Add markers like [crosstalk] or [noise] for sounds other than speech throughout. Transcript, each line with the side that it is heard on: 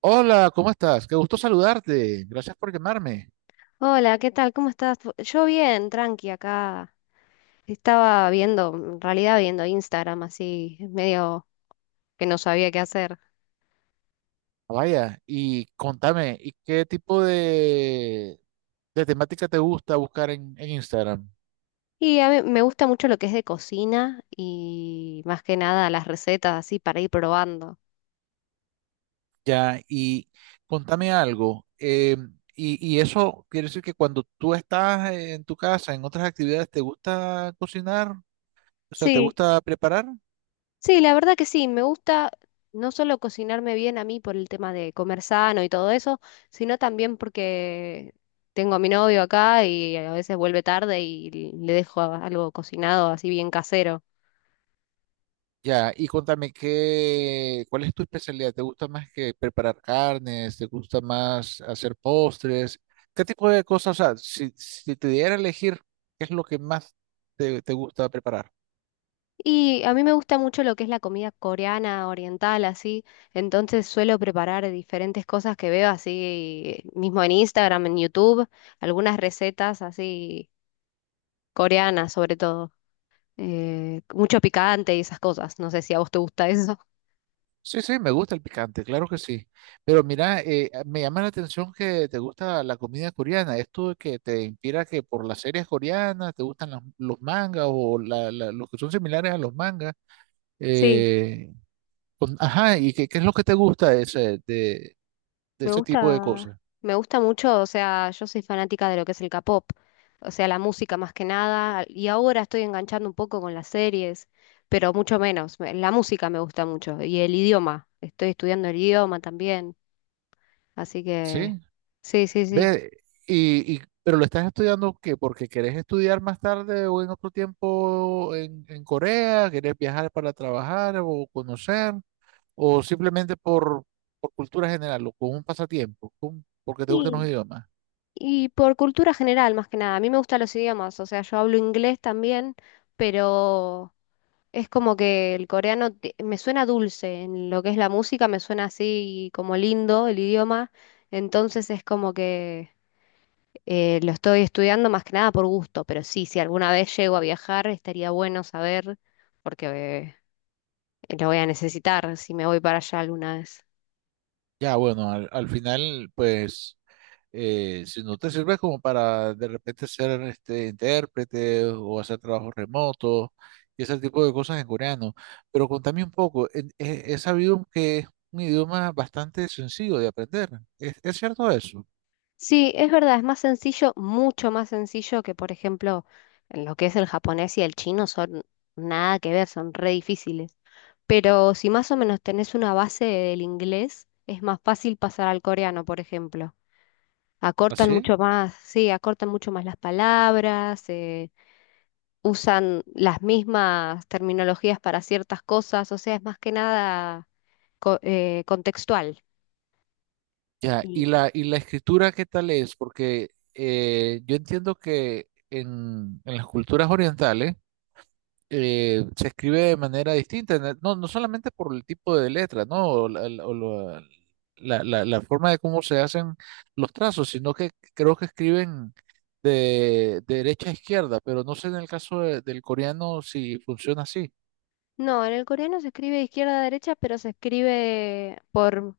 right: Hola, ¿cómo estás? Qué gusto saludarte. Gracias por llamarme.
left: Hola, ¿qué tal? ¿Cómo estás? Yo bien, tranqui acá. Estaba viendo, en realidad viendo Instagram así, medio que no sabía qué hacer.
right: Vaya, y contame, ¿y qué tipo de temática te gusta buscar en Instagram?
left: Y a mí me gusta mucho lo que es de cocina y más que nada las recetas así para ir probando.
right: Ya, y contame algo. Y, y eso quiere decir que cuando tú estás en tu casa, en otras actividades, ¿te gusta cocinar? O sea, ¿te
left: Sí,
right: gusta preparar?
left: sí, la verdad que sí, me gusta no solo cocinarme bien a mí por el tema de comer sano y todo eso, sino también porque tengo a mi novio acá y a veces vuelve tarde y le dejo algo cocinado así bien casero.
right: Ya, y contame qué, ¿cuál es tu especialidad? ¿Te gusta más que preparar carnes? ¿Te gusta más hacer postres? ¿Qué tipo de cosas? O sea, si te diera a elegir, ¿qué es lo que más te gusta preparar?
left: Y a mí me gusta mucho lo que es la comida coreana, oriental, así. Entonces suelo preparar diferentes cosas que veo así, mismo en Instagram, en YouTube, algunas recetas así coreanas sobre todo. Mucho picante y esas cosas. No sé si a vos te gusta eso.
right: Sí, sí, me gusta el picante, claro que sí. Pero mira, me llama la atención que te gusta la comida coreana. ¿Esto que te inspira que por las series coreanas te gustan los mangas o los que son similares a los mangas?
left: Sí.
right: Eh, ajá, ¿y qué, qué es lo que te gusta ese de ese tipo de cosas,
left: Me gusta mucho, o sea, yo soy fanática de lo que es el K-pop, o sea, la música más que nada, y ahora estoy enganchando un poco con las series, pero mucho menos. La música me gusta mucho y el idioma, estoy estudiando el idioma también, así que
right: ¿sí?
left: sí, sí, sí.
right: Ve, pero lo estás estudiando ¿qué? Porque querés estudiar más tarde o en otro tiempo en Corea, querés viajar para trabajar o conocer, o simplemente por cultura general o con un pasatiempo, porque te gustan los
left: Y,
right: idiomas.
left: y por cultura general, más que nada, a mí me gustan los idiomas, o sea, yo hablo inglés también, pero es como que el coreano me suena dulce, en lo que es la música me suena así como lindo el idioma, entonces es como que lo estoy estudiando más que nada por gusto, pero sí, si alguna vez llego a viajar estaría bueno saber porque lo voy a necesitar si me voy para allá alguna vez.
right: Ya, bueno, al final, pues si no te sirve como para de repente ser este, intérprete o hacer trabajos remotos y ese tipo de cosas en coreano. Pero contame un poco, he sabido que es un idioma bastante sencillo de aprender. Es cierto eso?
left: Sí, es verdad, es más sencillo, mucho más sencillo que por ejemplo en lo que es el japonés y el chino son nada que ver, son re difíciles. Pero si más o menos tenés una base del inglés, es más fácil pasar al coreano, por ejemplo. Acortan
right: ¿Así?
left: mucho más, sí, acortan mucho más las palabras, usan las mismas terminologías para ciertas cosas, o sea, es más que nada contextual.
right: Ya, y
left: Y
right: y la escritura, ¿qué tal es? Porque yo entiendo que en las culturas orientales, se escribe de manera distinta, no, no solamente por el tipo de letra, ¿no? O la forma de cómo se hacen los trazos, sino que creo que escriben de derecha a izquierda, pero no sé en el caso del coreano si funciona así.
left: no, en el coreano se escribe de izquierda a derecha, pero se escribe por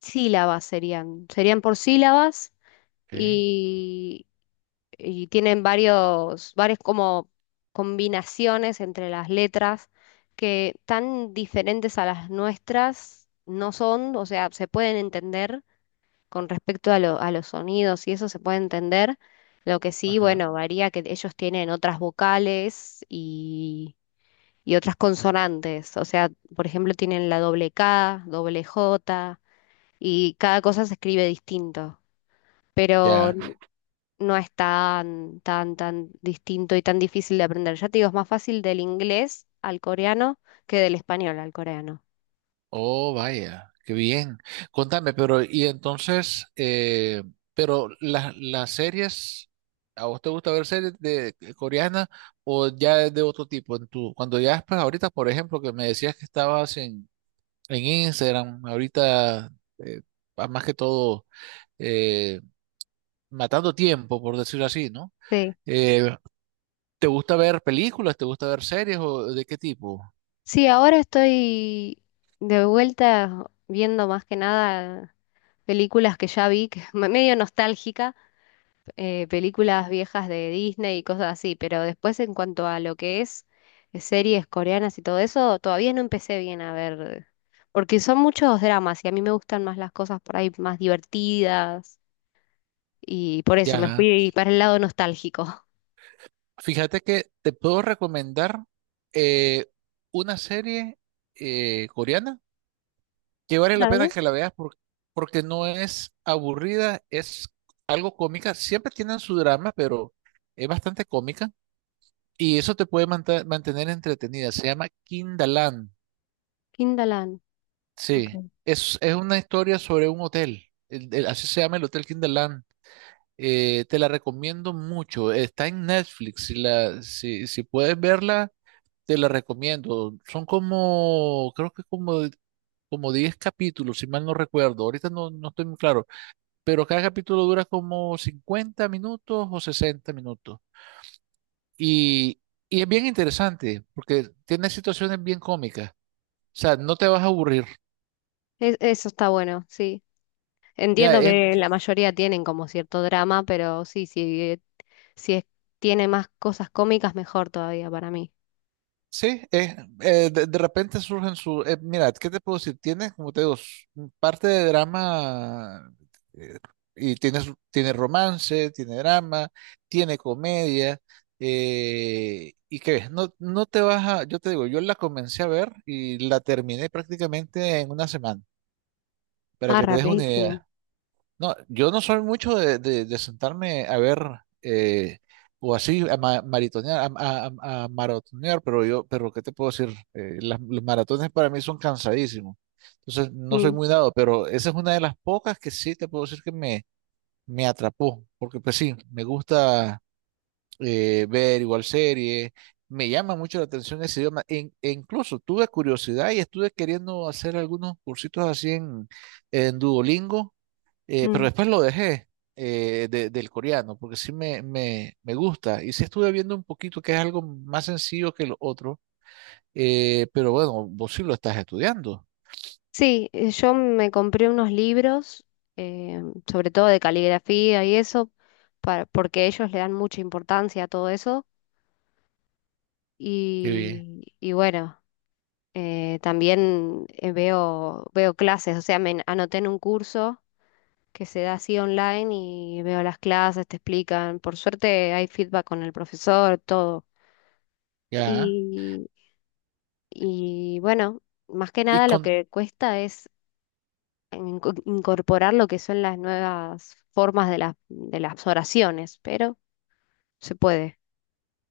left: sílabas serían, serían por sílabas
right: Ok.
left: y y tienen varias como combinaciones entre las letras que tan diferentes a las nuestras no son, o sea, se pueden entender con respecto a los sonidos y eso se puede entender. Lo que sí,
right: Ajá.
left: bueno, varía que ellos tienen otras vocales y otras consonantes. O sea, por ejemplo, tienen la doble K, doble J y cada cosa se escribe distinto. Pero
right: Ya.
left: no es tan distinto y tan difícil de aprender. Ya te digo, es más fácil del inglés al coreano que del español al coreano.
right: Oh, vaya, qué bien. Contame, pero y entonces, pero las series, ¿a vos te gusta ver series de coreanas o ya es de otro tipo? En tu, cuando ya pues ahorita, por ejemplo, que me decías que estabas en Instagram, ahorita eh, más que todo eh, matando tiempo, por decirlo así, ¿no?
left: Sí.
right: Eh, ¿Te gusta ver películas? ¿Te gusta ver series o de qué tipo?
left: Sí, ahora estoy de vuelta viendo más que nada películas que ya vi, que [laughs] medio nostálgica, películas viejas de Disney y cosas así, pero después en cuanto a lo que es series coreanas y todo eso, todavía no empecé bien a ver, porque son muchos dramas y a mí me gustan más las cosas por ahí más divertidas. Y por eso me
right: Ya.
left: fui para el lado nostálgico.
right: Fíjate que te puedo recomendar eh, una serie coreana que vale la pena
left: Dale.
right: que la veas porque no es aburrida, es algo cómica. Siempre tienen su drama, pero es bastante cómica y eso te puede mantener entretenida. Se llama Kindaland.
left: Kindaland, ok.
right: Sí, es una historia sobre un hotel. Así se llama el Hotel Kindaland. Te la recomiendo mucho. Está en Netflix. Si puedes verla. Te la recomiendo. Creo que como 10 capítulos, si mal no recuerdo. Ahorita no, no estoy muy claro. Pero cada capítulo dura como 50 minutos o 60 minutos. Y, y es bien interesante porque tiene situaciones bien cómicas. O sea, no te vas a aburrir.
left: Es- eso está bueno, sí.
right: Ya,
left: Entiendo
right: es,
left: que la mayoría tienen como cierto drama, pero sí, sí, si es- tiene más cosas cómicas, mejor todavía para mí.
right: Sí, es, De repente surgen mira, ¿qué te puedo decir? Tiene, como te digo, parte de drama eh, y tiene, tiene romance, tiene drama, tiene comedia. ¿Y qué ves? No, no te vas a... Yo te digo, yo la comencé a ver y la terminé prácticamente en una semana, para
left: Ah,
right: que te des una
left: rapidísimo.
right: idea. No, yo no soy mucho de sentarme a ver eh, o así a maratonear, a maratonear, pero yo, pero ¿qué te puedo decir? Los maratones para mí son cansadísimos. Entonces no soy
left: Mm.
right: muy dado, pero esa es una de las pocas que sí te puedo decir que me atrapó, porque pues sí, me gusta ver igual series, me llama mucho la atención ese idioma, e incluso tuve curiosidad y estuve queriendo hacer algunos cursitos así en Duolingo, pero
left: mm.
right: después lo dejé del coreano, porque sí me gusta. Y sí estuve viendo un poquito que es algo más sencillo que lo otro. Pero bueno, vos sí lo estás estudiando.
left: Sí, yo me compré unos libros, eh, sobre todo de caligrafía y eso, para, porque ellos le dan mucha importancia a todo eso.
right: Qué bien.
left: Y bueno, también veo clases, o sea, anoté en un curso que se da así online y veo las clases, te explican. Por suerte hay feedback con el profesor, todo.
right: Ya.
left: Y, y bueno, más que
right: Y
left: nada lo
right: con,
left: que cuesta es en- incorporar lo que son las nuevas formas de las oraciones, pero se puede.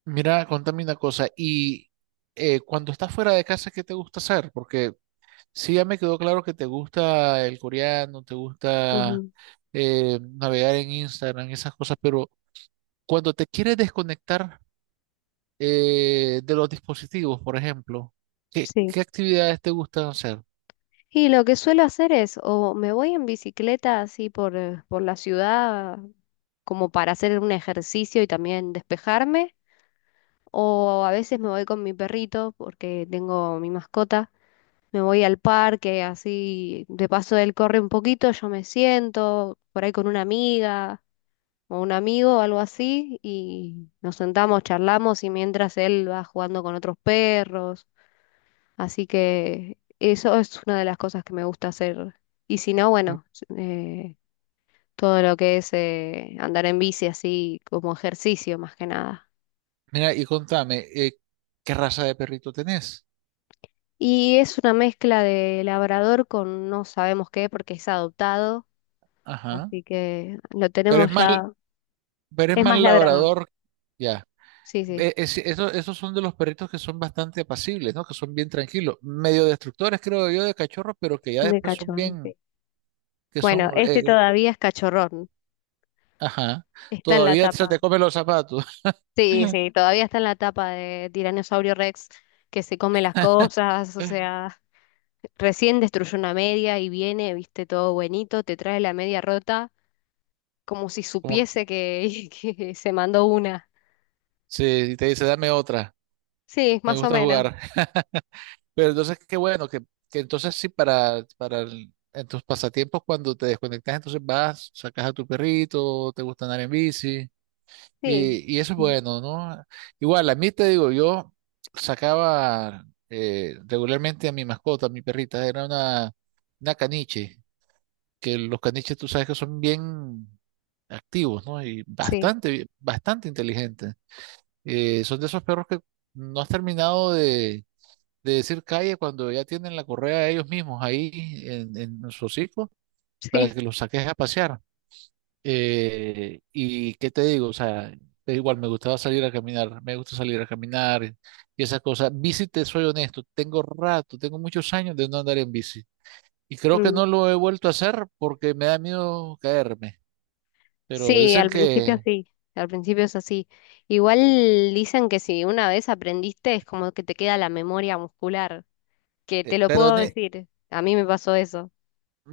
right: Mira, contame una cosa. Cuando estás fuera de casa, ¿qué te gusta hacer? Porque sí ya me quedó claro que te gusta el coreano, te gusta
left: Ujú.
right: navegar en Instagram, esas cosas, pero cuando te quieres desconectar de los dispositivos, por ejemplo, ¿qué,
left: Sí.
right: qué actividades te gustan hacer?
left: Y lo que suelo hacer es, o me voy en bicicleta así por la ciudad como para hacer un ejercicio y también despejarme. O a veces me voy con mi perrito porque tengo mi mascota. Me voy al parque, así de paso él corre un poquito, yo me siento por ahí con una amiga o un amigo o algo así y nos sentamos, charlamos y mientras él va jugando con otros perros. Así que eso es una de las cosas que me gusta hacer. Y si no,
right: M-
left: bueno, eh, todo lo que es andar en bici así como ejercicio más que nada.
right: Mira, y contame, ¿qué raza de perrito tenés?
left: Y es una mezcla de labrador con no sabemos qué porque es adoptado,
right: Ajá.
left: así que lo
right: Pero es
left: tenemos
right: más,
left: ya.
right: pero es
left: Es
right: más
left: más labrador.
right: labrador, ya.
left: Sí, sí.
right: Esos son de los perritos que son bastante apacibles, ¿no? Que son bien tranquilos, medio destructores, creo yo, de cachorros, pero que ya
left: De
right: después son
left: cachorro, sí.
right: bien, que
left: Bueno,
right: son,
left: este todavía es cachorrón.
right: ajá,
left: Está en la
right: todavía se
left: tapa.
right: te comen los zapatos.
left: Sí, sí, todavía está en la tapa de Tiranosaurio Rex que se come las cosas, o
right: [laughs]
left: sea, recién destruyó una media y viene, viste, todo buenito, te trae la media rota como si
right: Como
left: supiese que [laughs] que se mandó una.
right: si te dice, dame otra,
left: Sí,
right: me
left: más o
right: gusta
left: menos.
right: jugar. [laughs] Pero entonces, qué bueno, que entonces sí, para en tus pasatiempos, cuando te desconectas, entonces vas, sacas a tu perrito, te gusta andar en bici,
left: Sí.
right: y eso es
left: Ujú.
right: bueno, ¿no? Igual, a mí te digo, yo sacaba regularmente a mi mascota, a mi perrita, era una caniche, que los caniches tú sabes que son bien activos, ¿no? Y
left: Sí,
right: bastante inteligentes. Son de esos perros que no has terminado de decir calle cuando ya tienen la correa ellos mismos ahí en su hocico
left: [laughs]
right: para
left: sí.
right: que los saques a pasear. Y qué te digo, o sea, es igual me gustaba salir a caminar, me gusta salir a caminar y esas cosas. Bici, te soy honesto, tengo rato, tengo muchos años de no andar en bici. Y creo que
left: Mm.
right: no lo he vuelto a hacer porque me da miedo caerme. Pero dicen que,
left: Sí. Al principio es así. Igual dicen que si una vez aprendiste es como que te queda la memoria muscular, que te lo
right: pero
left: puedo
right: ne-
left: decir. A mí me pasó eso.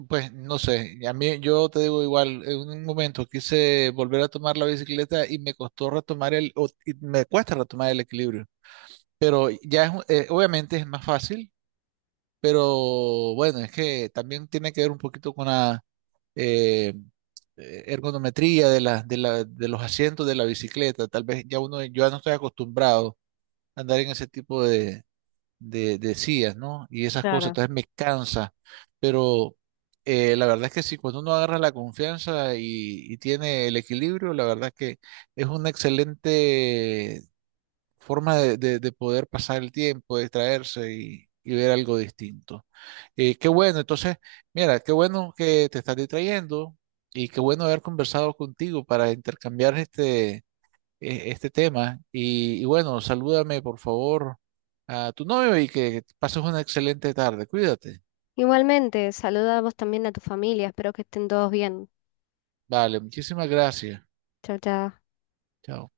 right: Pues no sé, a mí yo te digo igual, en un momento quise volver a tomar la bicicleta y me costó retomar el, o- y me cuesta retomar el equilibrio, pero ya es, obviamente es más fácil, pero bueno, es que también tiene que ver un poquito con la eh, ergonometría de de los asientos de la bicicleta, tal vez ya uno, yo ya no estoy acostumbrado a andar en ese tipo de, decías, ¿no? Y esas cosas,
left: Claro.
right: entonces me cansa, pero la verdad es que sí, cuando uno agarra la confianza y tiene el equilibrio, la verdad es que es una excelente forma de poder pasar el tiempo, distraerse y ver algo distinto. Qué bueno, entonces, mira, qué bueno que te estás distrayendo y qué bueno haber conversado contigo para intercambiar este este tema. Y bueno, salúdame por favor a tu novio y que pases una excelente tarde. Cuídate.
left: Igualmente, saluda a vos también a tu familia. Espero que estén todos bien.
right: Vale, muchísimas gracias.
left: Chao, chao.
right: Chao.